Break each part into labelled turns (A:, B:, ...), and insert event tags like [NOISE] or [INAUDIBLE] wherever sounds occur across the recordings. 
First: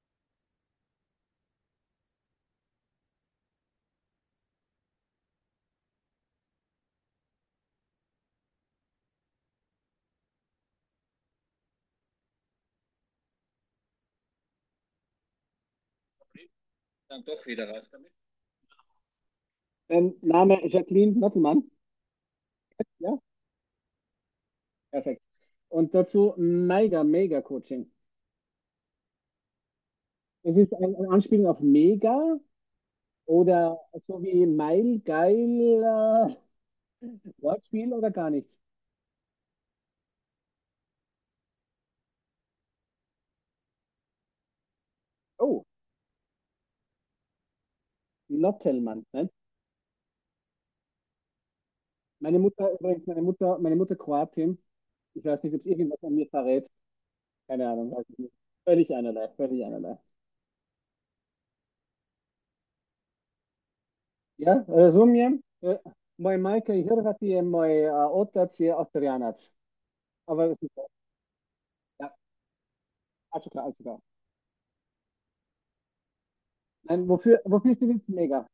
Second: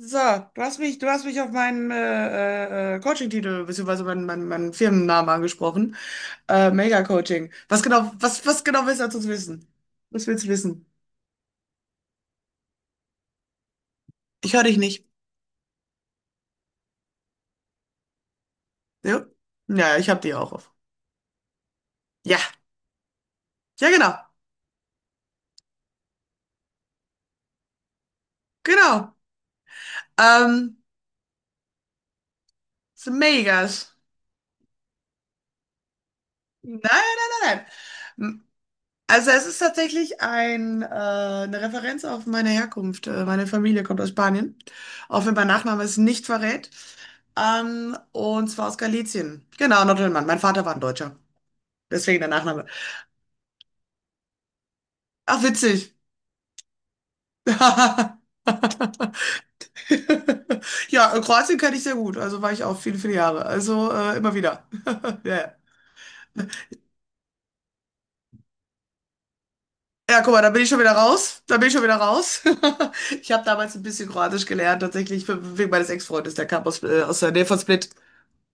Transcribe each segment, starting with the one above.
A: So, du hast mich auf meinen Coaching-Titel beziehungsweise meinen Firmennamen angesprochen. Mega-Coaching. Was genau, was genau willst du dazu wissen? Was willst du wissen? Ich höre dich nicht.
B: Dann doch wieder raus damit.
A: Ja? Ja, ich hab die auch
B: Name
A: auf.
B: Jacqueline Nottelmann.
A: Ja,
B: Ja,
A: ja, genau.
B: perfekt. Und dazu Mega Coaching.
A: Genau.
B: Es ist
A: Ähm,
B: eine Anspielung auf Mega
A: Ist
B: oder
A: Megas.
B: so wie Meil, geil,
A: Nein, nein, nein,
B: Wortspiel oder gar
A: nein.
B: nichts.
A: Also es ist tatsächlich eine Referenz auf meine Herkunft. Meine Familie kommt aus Spanien, auch wenn mein
B: Oh,
A: Nachname es nicht verrät. Und zwar aus
B: Nottelmann. Ne?
A: Galizien. Genau, Nordrhein-Mann. Mein Vater war ein Deutscher. Deswegen der
B: Meine
A: Nachname.
B: Mutter, übrigens, meine Mutter Kroatin. Ich
A: Ach,
B: weiß nicht, ob es
A: witzig.
B: irgendwas an mir verrät. Keine Ahnung, weiß ich nicht.
A: [LAUGHS]
B: Völlig einerlei, völlig einerlei.
A: Ja, Kroatien kenne ich sehr gut. Also war ich auch viele, viele Jahre. Also immer
B: Ja,
A: wieder. [LAUGHS]
B: razumijem.
A: Ja.
B: Moj majka i Hrvati je moj a, otac je Austrijanac.
A: Ja, guck mal, da
B: Aber
A: bin
B: das
A: ich
B: ist
A: schon
B: ja.
A: wieder raus. Da bin ich schon wieder raus. [LAUGHS] Ich habe
B: Also klar,
A: damals ein
B: also klar.
A: bisschen Kroatisch gelernt, tatsächlich wegen meines Ex-Freundes, der kam
B: Nein,
A: aus der Nähe von
B: wofür ist die
A: Split.
B: Witz mega?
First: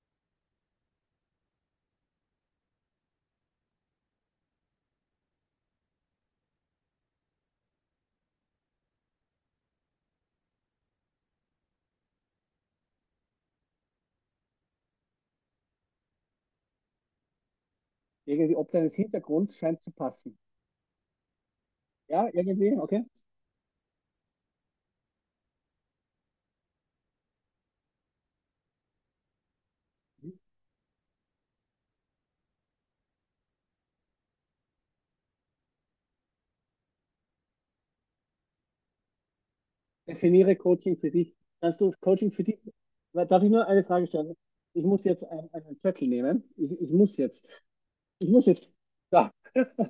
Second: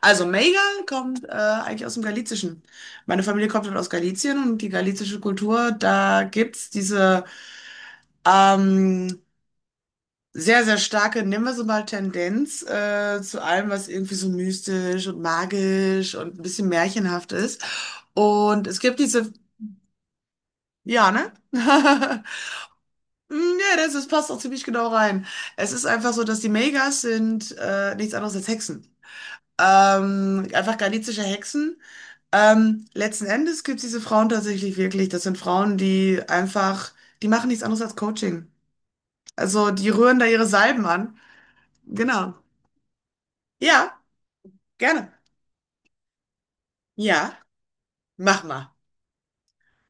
A: Also Mega kommt eigentlich aus dem Galizischen. Meine Familie kommt dann aus Galizien und die galizische Kultur, da gibt's diese ähm, sehr, sehr starke, nennen wir sie mal, Tendenz zu allem, was irgendwie so mystisch und magisch und ein bisschen märchenhaft ist.
B: Irgendwie
A: Und
B: ob
A: es
B: deines
A: gibt diese,
B: Hintergrunds scheint zu passen.
A: ja, ne? [LAUGHS]
B: Ja, irgendwie, okay.
A: Hm, ja, das passt auch ziemlich genau rein. Es ist einfach so, dass die Megas sind nichts anderes als Hexen.
B: Mhm.
A: Einfach galizische Hexen. Letzten Endes gibt es diese Frauen tatsächlich wirklich. Das sind Frauen, die machen nichts anderes als Coaching. Also die rühren da ihre
B: Definiere
A: Salben
B: Coaching für
A: an.
B: dich. Kannst du Coaching
A: Genau.
B: für dich? Darf ich nur eine
A: Ja,
B: Frage stellen? Ich muss
A: gerne.
B: jetzt einen Zettel nehmen. Ich muss
A: Ja,
B: jetzt. Ich
A: mach
B: muss jetzt.
A: mal.
B: Da.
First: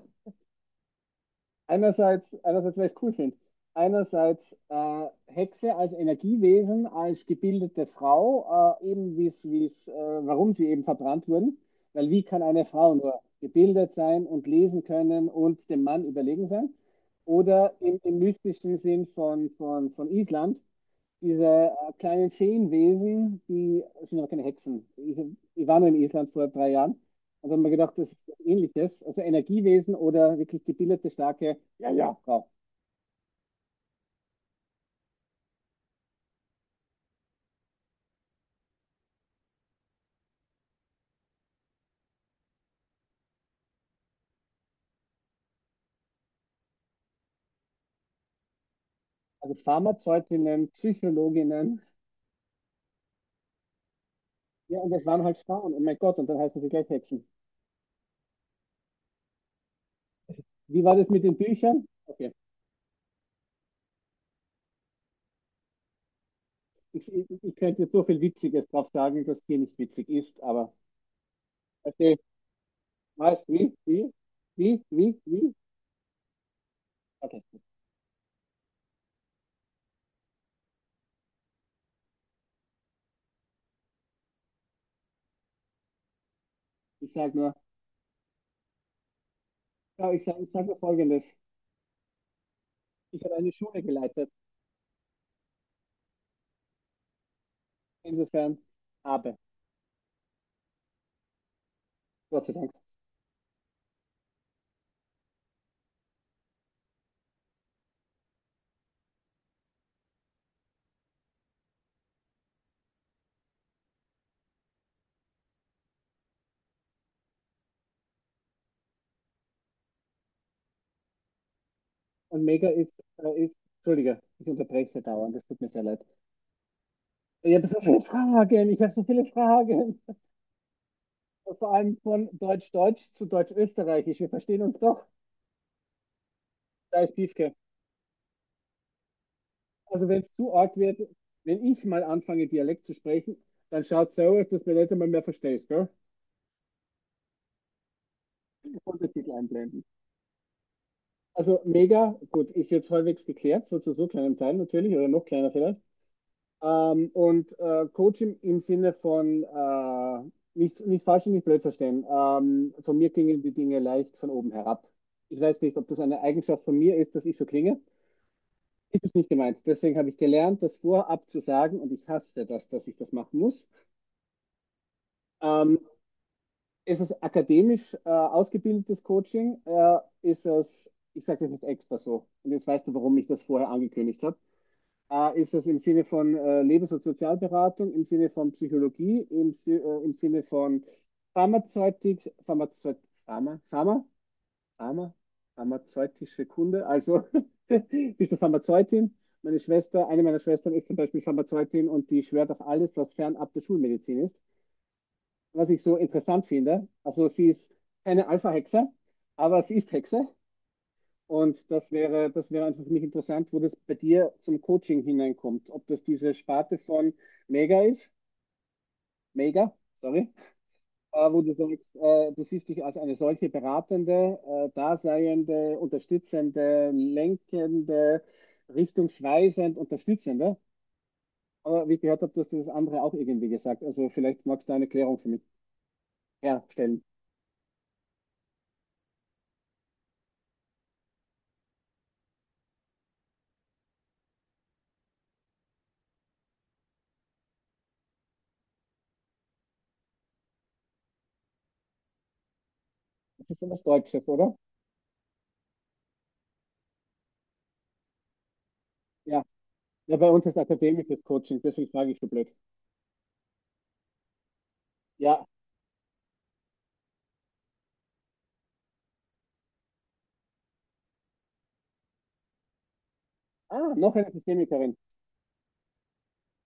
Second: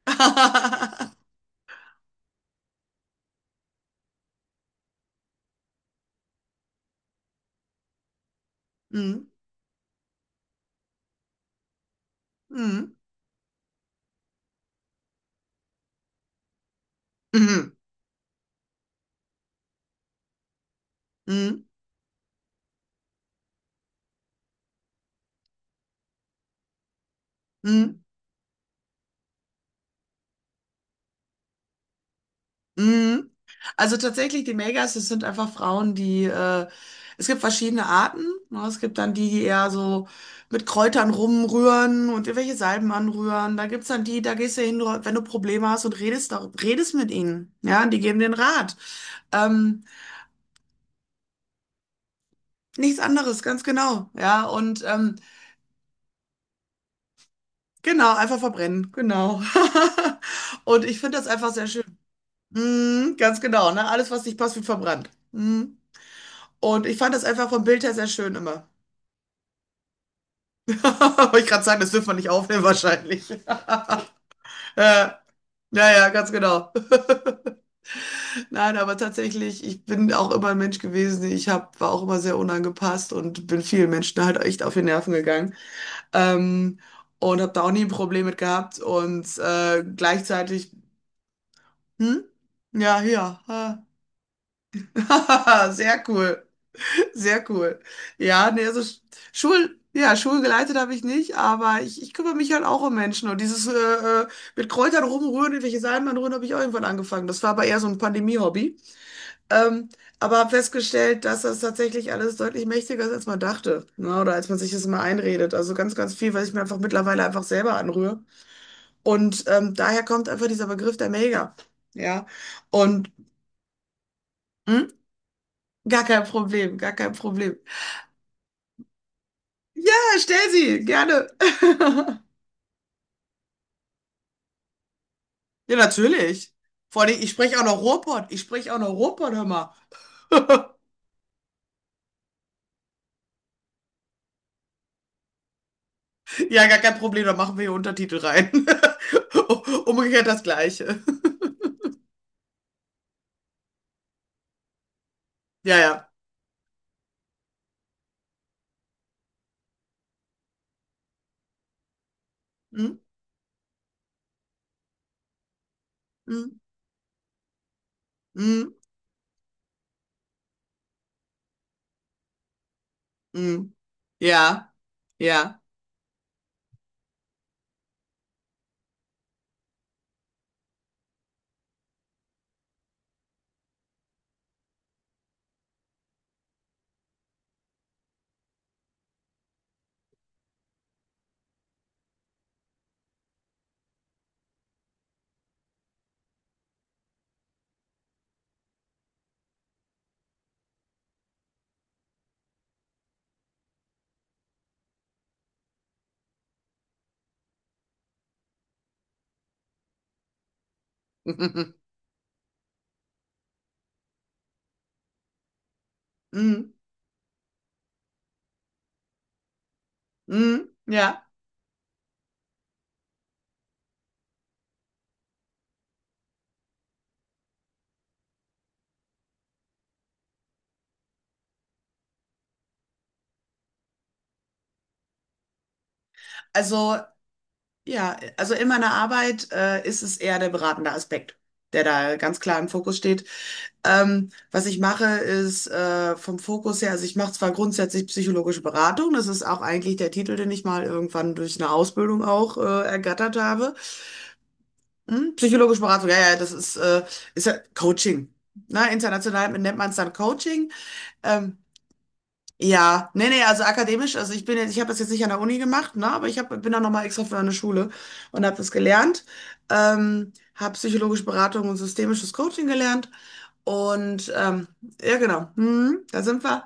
A: [LAUGHS]
B: Einerseits, einerseits, weil ich es cool finde, einerseits Hexe als Energiewesen, als gebildete Frau, eben
A: Mhm.
B: wie es, warum sie eben verbrannt wurden. Weil wie kann eine
A: Mhm.
B: Frau nur gebildet sein und lesen können und dem Mann überlegen sein?
A: Mhm.
B: Oder im, im mystischen Sinn von Island, diese
A: Mhm.
B: kleinen Feenwesen, die es sind aber keine Hexen. Ich war nur in Island vor drei Jahren und habe mir gedacht,
A: Mhm.
B: das ist was Ähnliches. Also Energiewesen oder wirklich gebildete, starke, ja, ja, Frau.
A: Mhm. Also tatsächlich, die Megas, das sind einfach Frauen, es gibt verschiedene Arten. Ne? Es gibt dann die, die eher so mit Kräutern rumrühren und irgendwelche Salben anrühren. Da gibt's dann die, da gehst du hin, wenn du Probleme hast und redest, redest mit ihnen. Ja, die geben den Rat.
B: Also
A: Ähm,
B: Pharmazeutinnen, Psychologinnen.
A: Nichts anderes, ganz genau. Ja,
B: Ja,
A: und
B: und das waren halt Frauen. Oh mein Gott, und dann heißen sie gleich Hexen.
A: genau, einfach verbrennen, genau. [LAUGHS]
B: Wie
A: Und
B: war
A: ich
B: das
A: finde
B: mit
A: das
B: den
A: einfach sehr schön.
B: Büchern? Okay.
A: Mhm, ganz genau, ne? Alles, was nicht passt, wird verbrannt. Mhm. Und ich
B: Ich,
A: fand das
B: ich,
A: einfach
B: ich
A: vom
B: könnte
A: Bild
B: jetzt
A: her
B: so
A: sehr
B: viel
A: schön immer.
B: Witziges drauf sagen, dass hier nicht witzig ist,
A: [LAUGHS]
B: aber
A: Wollte ich gerade sagen, das dürfen wir
B: okay,
A: nicht aufnehmen wahrscheinlich.
B: was, wie, wie, wie,
A: Äh,
B: wie, wie?
A: naja, ganz genau.
B: Okay.
A: Nein, aber tatsächlich, ich bin auch immer ein Mensch gewesen. War auch immer sehr unangepasst und bin vielen Menschen halt echt auf die Nerven gegangen. Ähm,
B: Ich sage
A: und habe
B: nur,
A: da auch nie ein Problem mit gehabt. Und
B: ja, ich sag
A: gleichzeitig,
B: nur Folgendes.
A: hm? Ja,
B: Ich habe eine Schule
A: ja.
B: geleitet.
A: Ah. [LAUGHS] Sehr cool. Sehr cool. Ja,
B: Insofern
A: nee, also
B: habe,
A: Schul, ja, Schulgeleitet habe ich nicht, aber ich kümmere
B: Gott
A: mich
B: sei
A: halt
B: Dank.
A: auch um Menschen. Und dieses mit Kräutern rumrühren, irgendwelche Salmen rühren, habe ich auch irgendwann angefangen. Das war aber eher so ein Pandemie-Hobby. Ähm, aber habe festgestellt, dass das tatsächlich alles deutlich mächtiger ist, als man dachte. Ne? Oder als man sich das immer einredet. Also ganz, ganz viel, was ich mir einfach mittlerweile einfach selber anrühre. Und daher kommt einfach dieser Begriff der Mega. Ja.
B: Und Mega ist,
A: Und
B: ist Entschuldige, ich
A: hm,
B: unterbreche dauernd, das tut mir sehr
A: gar
B: leid.
A: kein Problem, gar kein
B: Ich
A: Problem.
B: habe so viele Fragen, ich habe so viele
A: Ja,
B: Fragen.
A: stell sie, gerne.
B: Vor allem
A: [LAUGHS]
B: von Deutsch-Deutsch zu Deutsch-Österreichisch. Wir verstehen uns doch.
A: Ja, natürlich.
B: Da
A: Vor
B: ist
A: allem, ich
B: Piefke.
A: spreche auch noch Ruhrpott. Ich spreche auch noch Ruhrpott, hör mal.
B: Also wenn es zu
A: [LAUGHS]
B: arg wird, wenn ich mal anfange, Dialekt zu sprechen, dann schaut es so aus, dass mir nicht einmal mehr verstehst, gell?
A: Ja, gar kein Problem, da machen wir hier Untertitel rein.
B: Und den Titel
A: [LAUGHS]
B: einblenden.
A: Umgekehrt das Gleiche. [LAUGHS]
B: Also mega, gut, ist jetzt halbwegs geklärt, so zu so kleinem Teil natürlich, oder noch kleiner
A: Ja,
B: vielleicht.
A: ja.
B: Und Coach im Sinne von nicht falsch und nicht blöd verstehen. Von
A: Hm,
B: mir klingen die Dinge leicht von oben herab. Ich weiß nicht, ob das eine
A: hm,
B: Eigenschaft von mir ist, dass ich so klinge.
A: hm,
B: Ist es nicht gemeint. Deswegen habe ich gelernt, das vorab zu sagen und ich hasse das, dass ich das machen muss.
A: hm. Ja, ja.
B: Ähm, ist es akademisch ausgebildetes Coaching? Ist es, ich sage das nicht extra so. Und jetzt weißt du, warum ich das vorher angekündigt habe. Ah, ist das im Sinne von Lebens- und Sozialberatung, im Sinne von Psychologie, im Sinne von Pharmazeutik, Pharmazeut, Pharma, Pharma, Pharma, pharmazeutische Kunde? Also [LAUGHS] bist du Pharmazeutin? Meine Schwester, eine meiner Schwestern ist zum Beispiel Pharmazeutin und die schwört auf alles, was fernab der Schulmedizin ist. Was ich so interessant finde, also sie ist keine Alpha-Hexe, aber sie ist Hexe. Und
A: [LAUGHS]
B: das wäre einfach für mich interessant, wo das bei dir zum Coaching hineinkommt. Ob das diese
A: Hm,
B: Sparte von Mega ist, Mega, sorry,
A: hm, ja.
B: wo du sagst, du siehst dich als eine solche beratende, daseiende, unterstützende, lenkende, richtungsweisend, unterstützende. Aber wie ich gehört habe, du hast das andere auch irgendwie gesagt. Also vielleicht magst du eine Erklärung für mich
A: Also,
B: herstellen.
A: ja, also in meiner Arbeit ist es eher der beratende Aspekt, der da ganz klar im Fokus steht. Was ich mache, ist vom Fokus her, also ich mache zwar grundsätzlich psychologische Beratung, das ist auch eigentlich der Titel, den ich mal irgendwann durch eine Ausbildung auch ergattert
B: Das ist
A: habe.
B: etwas Deutsches, oder?
A: Hm? Psychologische Beratung, ja, ja, ist ja Coaching. Na,
B: Ja.
A: international nennt man es dann
B: Ja, bei uns ist
A: Coaching.
B: akademisches
A: Ähm,
B: Coaching, deswegen frage ich so blöd.
A: ja, nee, nee, also akademisch, ich habe das jetzt nicht an der
B: Ja.
A: Uni gemacht, ne, aber bin dann nochmal extra für eine Schule und habe das gelernt. Habe psychologische Beratung und systemisches Coaching gelernt.
B: Ah, noch eine
A: Und
B: Systemikerin.
A: ja, genau, da sind wir.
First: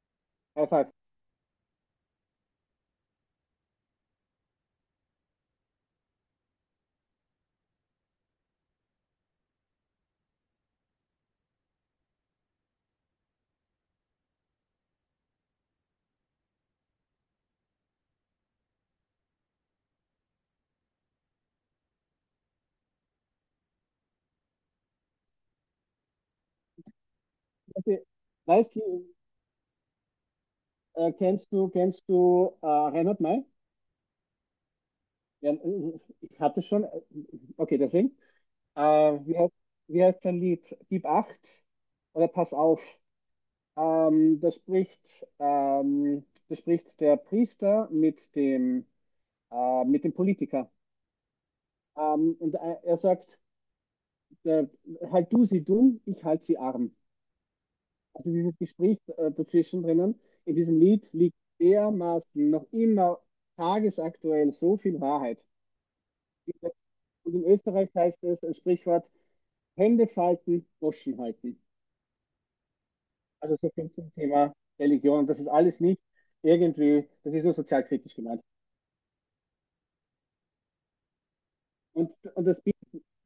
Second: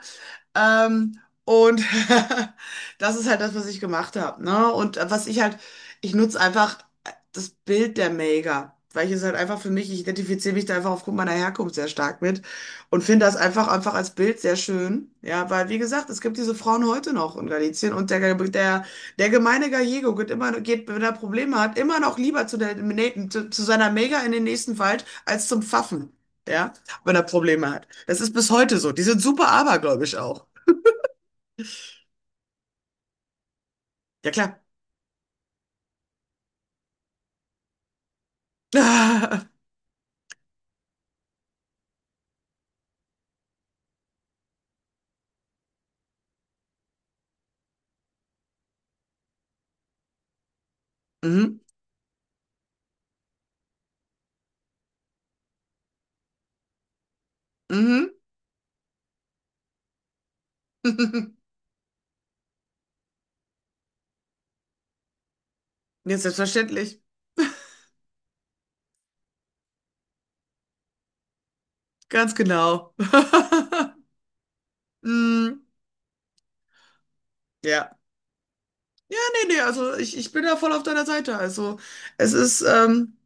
B: High five.
A: Ähm, und [LAUGHS] das ist halt das, was ich gemacht habe. Ne? Und was ich halt, ich nutze einfach das Bild der Mega weil ich es halt einfach für mich, ich identifiziere mich da einfach aufgrund meiner Herkunft sehr stark mit und finde das einfach, einfach als Bild sehr schön. Ja, weil wie gesagt, es gibt diese Frauen heute noch in Galicien und der gemeine Gallego geht immer, geht, wenn er Probleme hat, immer noch lieber zu seiner Mega in den nächsten Wald als zum Pfaffen. Ja wenn er Probleme hat.
B: Okay.
A: Das ist bis
B: Weißt
A: heute so. Die
B: du,
A: sind super abergläubisch auch.
B: kennst du Reinhard May?
A: Ja, klar.
B: Ja, ich hatte schon, okay, deswegen.
A: [LAUGHS]
B: Äh, wie,
A: Ah,
B: heißt- wie heißt sein Lied? Gib acht oder pass auf. Ähm, da spricht, da spricht der Priester mit dem Politiker.
A: mhm.
B: Und er sagt, der, halt du sie dumm, ich halt sie arm.
A: Mhm.
B: Also dieses Gespräch dazwischen drinnen, in diesem Lied liegt
A: [LAUGHS]
B: dermaßen noch immer tagesaktuell so viel Wahrheit.
A: Ja, selbstverständlich.
B: Und in Österreich heißt es ein Sprichwort, Hände falten, Goschen halten.
A: Ganz genau. [LAUGHS]
B: Also so viel zum Thema Religion. Das ist
A: Mm,
B: alles nicht irgendwie, das ist nur
A: ja.
B: sozialkritisch gemeint.
A: Ja, nee, nee, also ich bin da voll auf deiner Seite. Also
B: Und,
A: es
B: das,
A: ist
B: Bild,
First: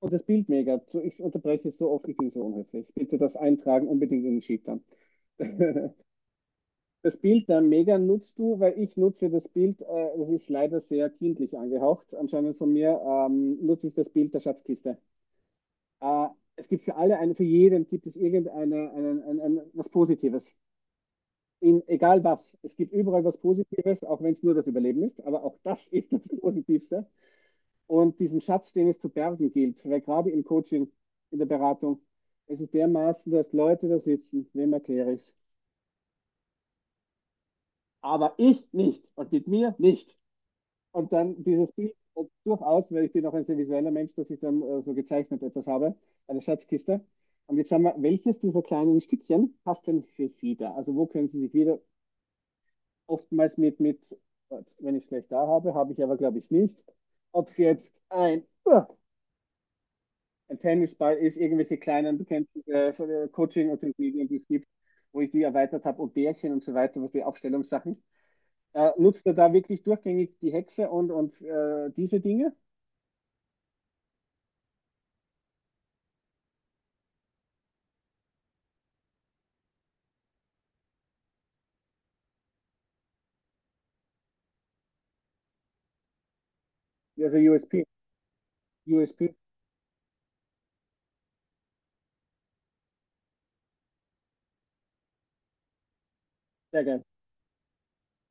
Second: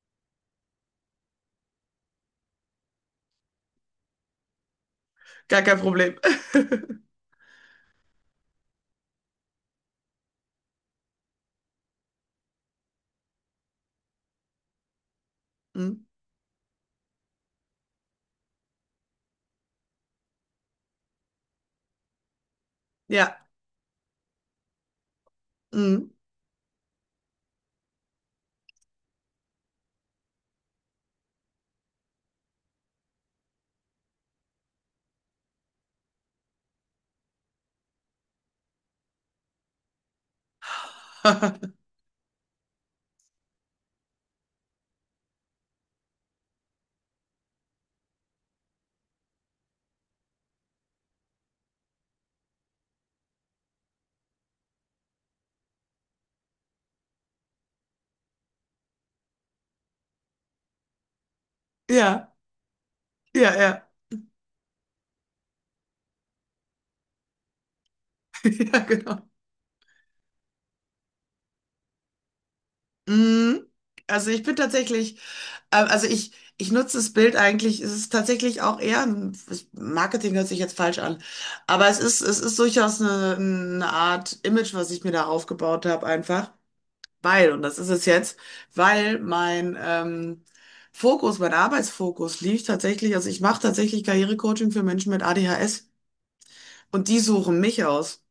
B: und das Bild mega. Ich unterbreche so oft, ich bin so unhöflich. Bitte das eintragen, unbedingt in den Sheet dann.
A: gar kein
B: [LAUGHS]
A: Problem. [LAUGHS]
B: Das Bild der Megan nutzt du, weil ich nutze das Bild, das ist leider sehr kindlich angehaucht, anscheinend von mir, nutze ich das Bild der Schatzkiste.
A: Mm,
B: Äh, es gibt für alle, eine, für jeden gibt es ein, was Positives. In, egal was. Es gibt überall was
A: ja.
B: Positives, auch wenn es nur das Überleben ist, aber auch das [LAUGHS]
A: Mm.
B: ist das Positivste. Und diesen Schatz, den es zu bergen gilt, weil gerade im Coaching, in der Beratung, es ist dermaßen, dass Leute da sitzen, wem erkläre ich es? Aber ich nicht und mit mir nicht. Und dann dieses
A: [LAUGHS]
B: Bild, durchaus, weil ich bin auch ein sehr visueller Mensch, dass ich dann so gezeichnet etwas habe, eine Schatzkiste. Und jetzt schauen wir, welches dieser kleinen Stückchen passt denn für Sie da? Also wo können Sie sich wieder oftmals Gott, wenn ich es schlecht da habe, habe ich aber glaube ich nicht. Ob es jetzt uah, ein Tennisball ist, irgendwelche kleinen,
A: Ja,
B: bekannten
A: ja,
B: Coaching und
A: ja.
B: Medien, die es gibt, wo ich die erweitert habe, und Bärchen und so weiter, was die Aufstellungssachen.
A: [LAUGHS] Ja,
B: Nutzt
A: genau.
B: er da wirklich durchgängig die Hexe und diese Dinge?
A: Mm, Also ich bin tatsächlich. Also ich nutze das Bild eigentlich, es ist tatsächlich auch eher Marketing hört sich jetzt falsch an, aber es ist durchaus eine Art Image, was ich mir da aufgebaut habe, einfach,
B: Ja, also
A: weil, und das
B: USP.
A: ist es jetzt, weil
B: USP,
A: mein Fokus, mein Arbeitsfokus liegt tatsächlich, also ich mache tatsächlich Karrierecoaching für Menschen mit ADHS
B: sehr gern.
A: und die suchen mich aus.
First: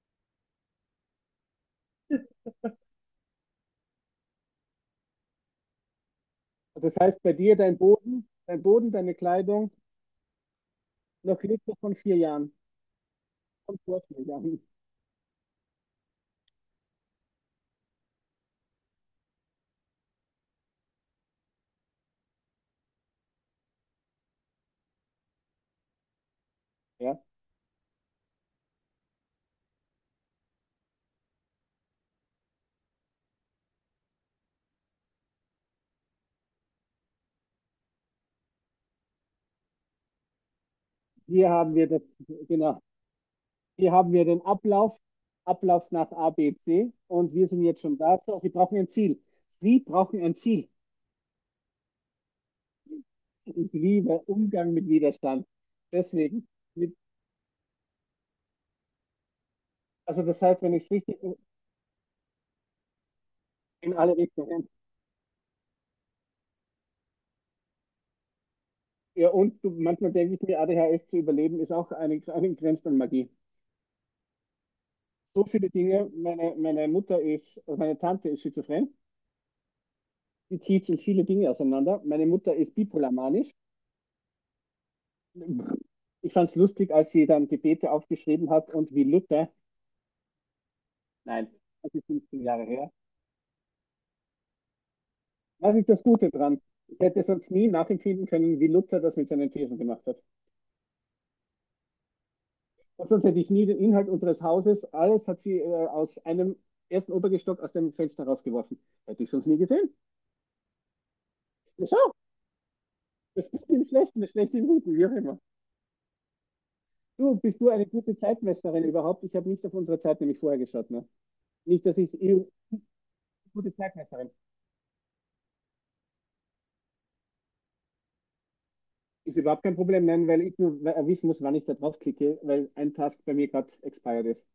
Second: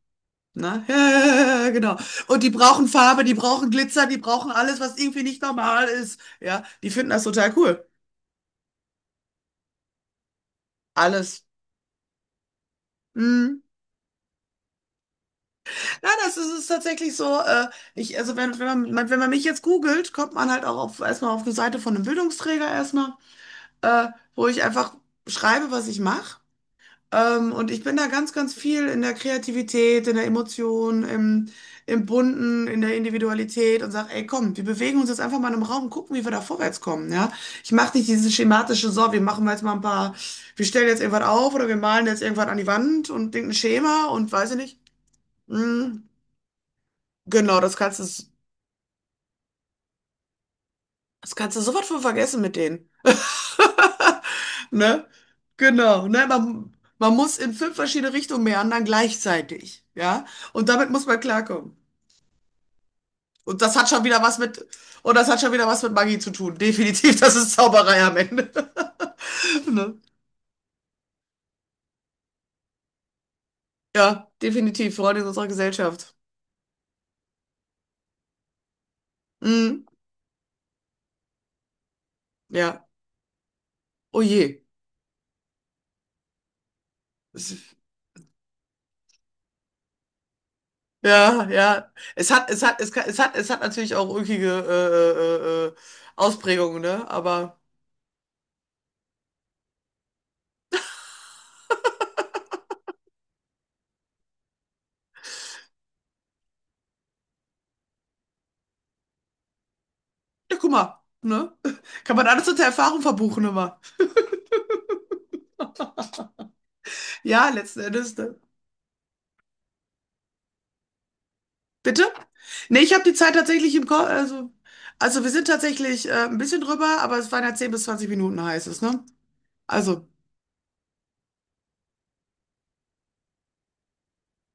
A: Ne? [LAUGHS] Genau. Und die brauchen Farbe, die brauchen Glitzer, die brauchen alles, was irgendwie nicht normal ist. Ja, die
B: Das
A: finden das
B: heißt, bei
A: total
B: dir
A: cool.
B: Dein Boden, deine Kleidung, noch
A: Alles.
B: Liste von vier Jahren.
A: Mhm.
B: Von vor vier Jahren.
A: Ja, das ist tatsächlich so. Ich, also wenn, wenn man mich jetzt googelt, kommt man halt auch auf, erstmal auf eine Seite von einem Bildungsträger erstmal, äh, wo ich einfach schreibe, was ich mache.
B: Ja.
A: Und ich bin da ganz, ganz viel in der Kreativität, in der Emotion, im Bunten, in der Individualität und sage, ey, komm, wir bewegen uns jetzt einfach mal in einem Raum und gucken, wie wir da vorwärts kommen. Ja? Ich mache nicht dieses schematische, so, wir machen jetzt mal ein paar, wir stellen jetzt irgendwas
B: Hier
A: auf oder
B: haben
A: wir
B: wir das,
A: malen jetzt irgendwas an die
B: genau.
A: Wand und denken ein
B: Hier
A: Schema
B: haben wir
A: und
B: den
A: weiß ich nicht.
B: Ablauf, Ablauf
A: Mm.
B: nach A, B, C und wir
A: Genau,
B: sind jetzt schon da. So, Sie brauchen ein Ziel. Sie brauchen ein Ziel.
A: das kannst du sofort von vergessen mit denen.
B: Ich liebe
A: [LAUGHS]
B: Umgang mit
A: Ne?
B: Widerstand.
A: Genau, ne?
B: Deswegen, mit,
A: Man muss in fünf verschiedene Richtungen meandern gleichzeitig,
B: also
A: ja?
B: das heißt,
A: Und
B: wenn ich
A: damit
B: es
A: muss man
B: richtig
A: klarkommen. Und das hat
B: in
A: schon
B: alle
A: wieder was mit,
B: Richtungen.
A: und das hat schon wieder was mit Magie zu tun. Definitiv, das ist Zauberei am Ende. [LAUGHS]
B: Ja, und du,
A: Ne?
B: manchmal denke ich mir, ADHS zu überleben ist eine Grenze an Magie.
A: Ja, definitiv, Freunde in
B: So
A: unserer
B: viele Dinge.
A: Gesellschaft.
B: Also meine Tante ist schizophren.
A: Mhm.
B: Die zieht sich viele Dinge auseinander. Meine Mutter ist
A: Ja,
B: bipolarmanisch.
A: oh je.
B: Ich fand es lustig, als sie dann
A: Es,
B: Gebete aufgeschrieben hat und wie Luther,
A: ja,
B: nein,
A: ja.
B: das ist
A: Es
B: 15
A: hat, es
B: Jahre
A: hat, es,
B: her.
A: kann- es hat, Es hat natürlich auch ulkige
B: Was ist das Gute dran?
A: Ausprägungen,
B: Ich
A: ne?
B: hätte sonst
A: Aber.
B: nie nachempfinden können, wie Luther das mit seinen Thesen gemacht hat. Und sonst hätte ich nie den Inhalt unseres Hauses, alles hat sie aus einem ersten Obergestock aus dem Fenster rausgeworfen. Hätte ich sonst nie gesehen.
A: Ja, guck mal, ne?
B: Ja,
A: [LAUGHS]
B: schau,
A: Kann man alles unter Erfahrung verbuchen
B: das gibt
A: immer.
B: im Schlechten, das Schlechte im Guten, wie auch immer. Du,
A: Ja,
B: bist du
A: letzten
B: eine
A: Endes,
B: gute
A: ne?
B: Zeitmesserin überhaupt? Ich habe nicht auf unsere Zeit nämlich vorher geschaut. Ne? Nicht, dass
A: Bitte?
B: ich
A: Nee, ich habe die Zeit
B: gute
A: tatsächlich im Kopf,
B: Zeitmesserin.
A: also wir sind tatsächlich ein bisschen drüber, aber es waren ja 10 bis 20 Minuten, heißt es, ne?
B: Ist überhaupt kein Problem,
A: Also,
B: nein, weil ich nur wissen muss, wann ich da draufklicke, weil ein Task bei mir gerade expired ist.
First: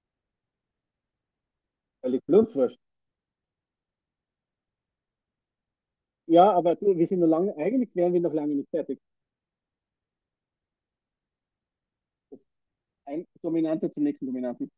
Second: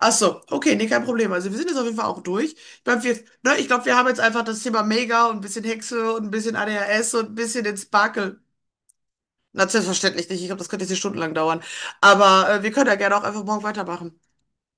A: ach so, okay, nee, kein Problem. Also wir sind jetzt auf jeden Fall
B: Weil
A: auch
B: ich
A: durch.
B: blutwurscht.
A: Ich glaube, wir, ne, ich glaub, wir haben jetzt einfach das Thema Mega und ein bisschen Hexe und ein
B: Ja,
A: bisschen
B: aber du, wir
A: ADHS
B: sind noch
A: und ein
B: lange,
A: bisschen den
B: eigentlich wären wir noch
A: Sparkle.
B: lange nicht fertig.
A: Na, selbstverständlich nicht. Ich glaube, das könnte jetzt hier stundenlang dauern. Aber wir können ja gerne auch
B: Ein
A: einfach morgen
B: Dominante zum
A: weitermachen.
B: nächsten Dominanten.